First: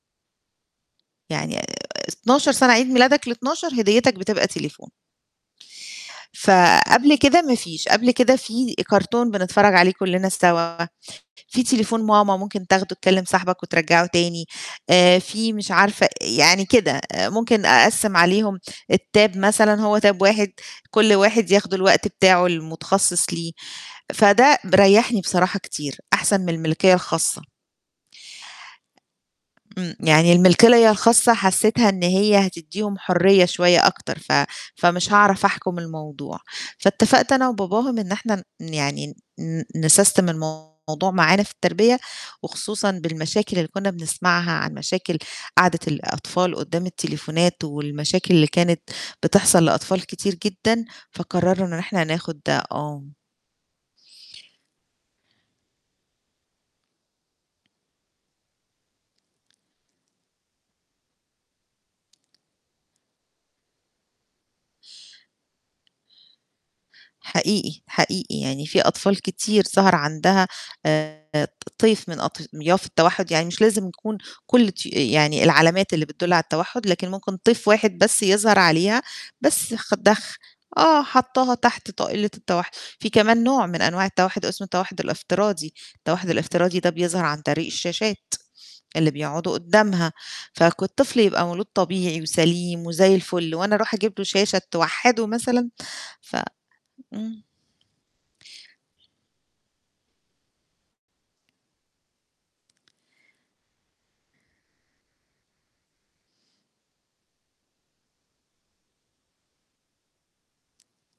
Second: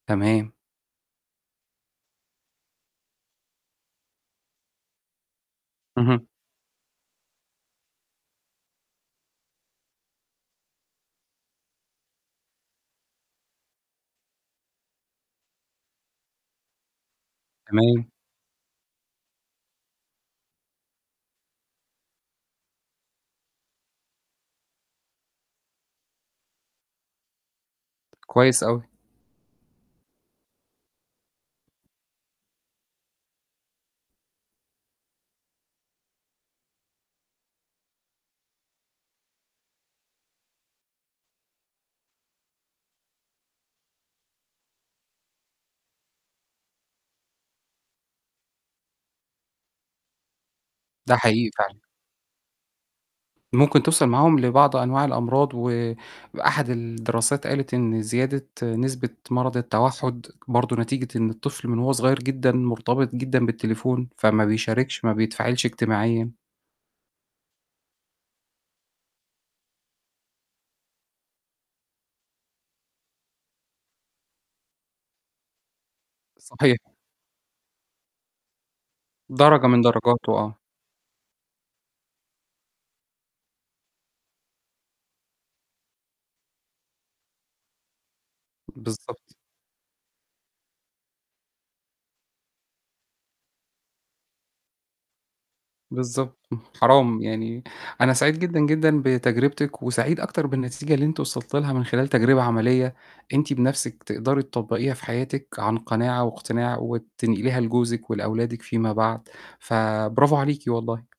تمام. يعني آآ، 12 سنة، عيد ميلادك ال12 هديتك بتبقى تليفون. اهم. فقبل كده ما فيش، قبل كده في كارتون بنتفرّج عليه كلّنا سوا، في تليفون ماما ممكن تاخده تكلم صاحبك وترجّعه تاني، آآ، في مش عارفة يعني كده، ممكن تمام. أقسّم عليهم الTab مثلًا هو Tab واحد كُلّ واحد ياخد الوقت بتاعه المتخصِّص ليه، فده ب ريحني بصراحة كتير، أحسن من الملكية الخاصة. كويس أوي. إمم. يعني الملكية الخاصة حسيتها إن هي هتدّيهم حرية شوية أكتر، ف فمش هاعرف أحكم الموضوع، فاتفقت أنا وباباهم إن إحنا ن يعني ن نسستم الموضوع معانا في التربية، وخصوصًا بالمشاكل اللي كنا بنسمعها عن مشاكل قعدة الأطفال قُدّام التليفونات والمشاكل اللي كانت بتحصل لأطفال كتير جدًا، ده حقيقي فقرَّرنا إن فعلًا. إحنا ناخد آه. ممكن توصل معاهم لبعض أنواع الأمراض، وأحد الدراسات قالت إن زيادة نسبة مرض التوحُّد، برضه نتيجة إن الطفل من وهو صغير جدًا مرتبط جدًا بالتليفون، فما بيشاركش، ما بيتفاعلش اجتماعيًا. حقيقي، حقيقي، يعني في أطفال كتير ظَهَر عندها آآ، ط طيف من أطياف التوحُّد، يعني مش لازم يكون كُلّ طيو يعني العلامات اللي بتدُّل على صحيح. التوحُّد، لكن ممكن طيف واحد بس يظهر عليها، درجة بس من خ درجاته دخ آه. آه، حاطاها تحت طائلة التوحُّد، في كمان نوع من أنواع التوحُّد، اسمه التوحُّد الافتراضي، التوحُّد الافتراضي ده بيظهر عن طريق الشاشات اللي بالضبط. بيقعدوا قُدَّامها، فك الطفل يبقى مولود طبيعي وسليم وزي الفُلّ، وأنا أرُوح أجيب له شاشة توحدُّه مثلًا؟ ف بالضبط، حرام، إمم. يعني أنا سعيد جدًا، جدًا بتجربتِك وسعيد أكتر بالنتيجة اللي أنتِ وصلتِ لها من خلال تجربة عملية، أنتِ بنفسِك تقدري تطبّقيها في حياتِك عن قناعة واقتناع، وتنقليها لجوزِك ولأولادِك فيما بعد، فبرافو عليكِ والله.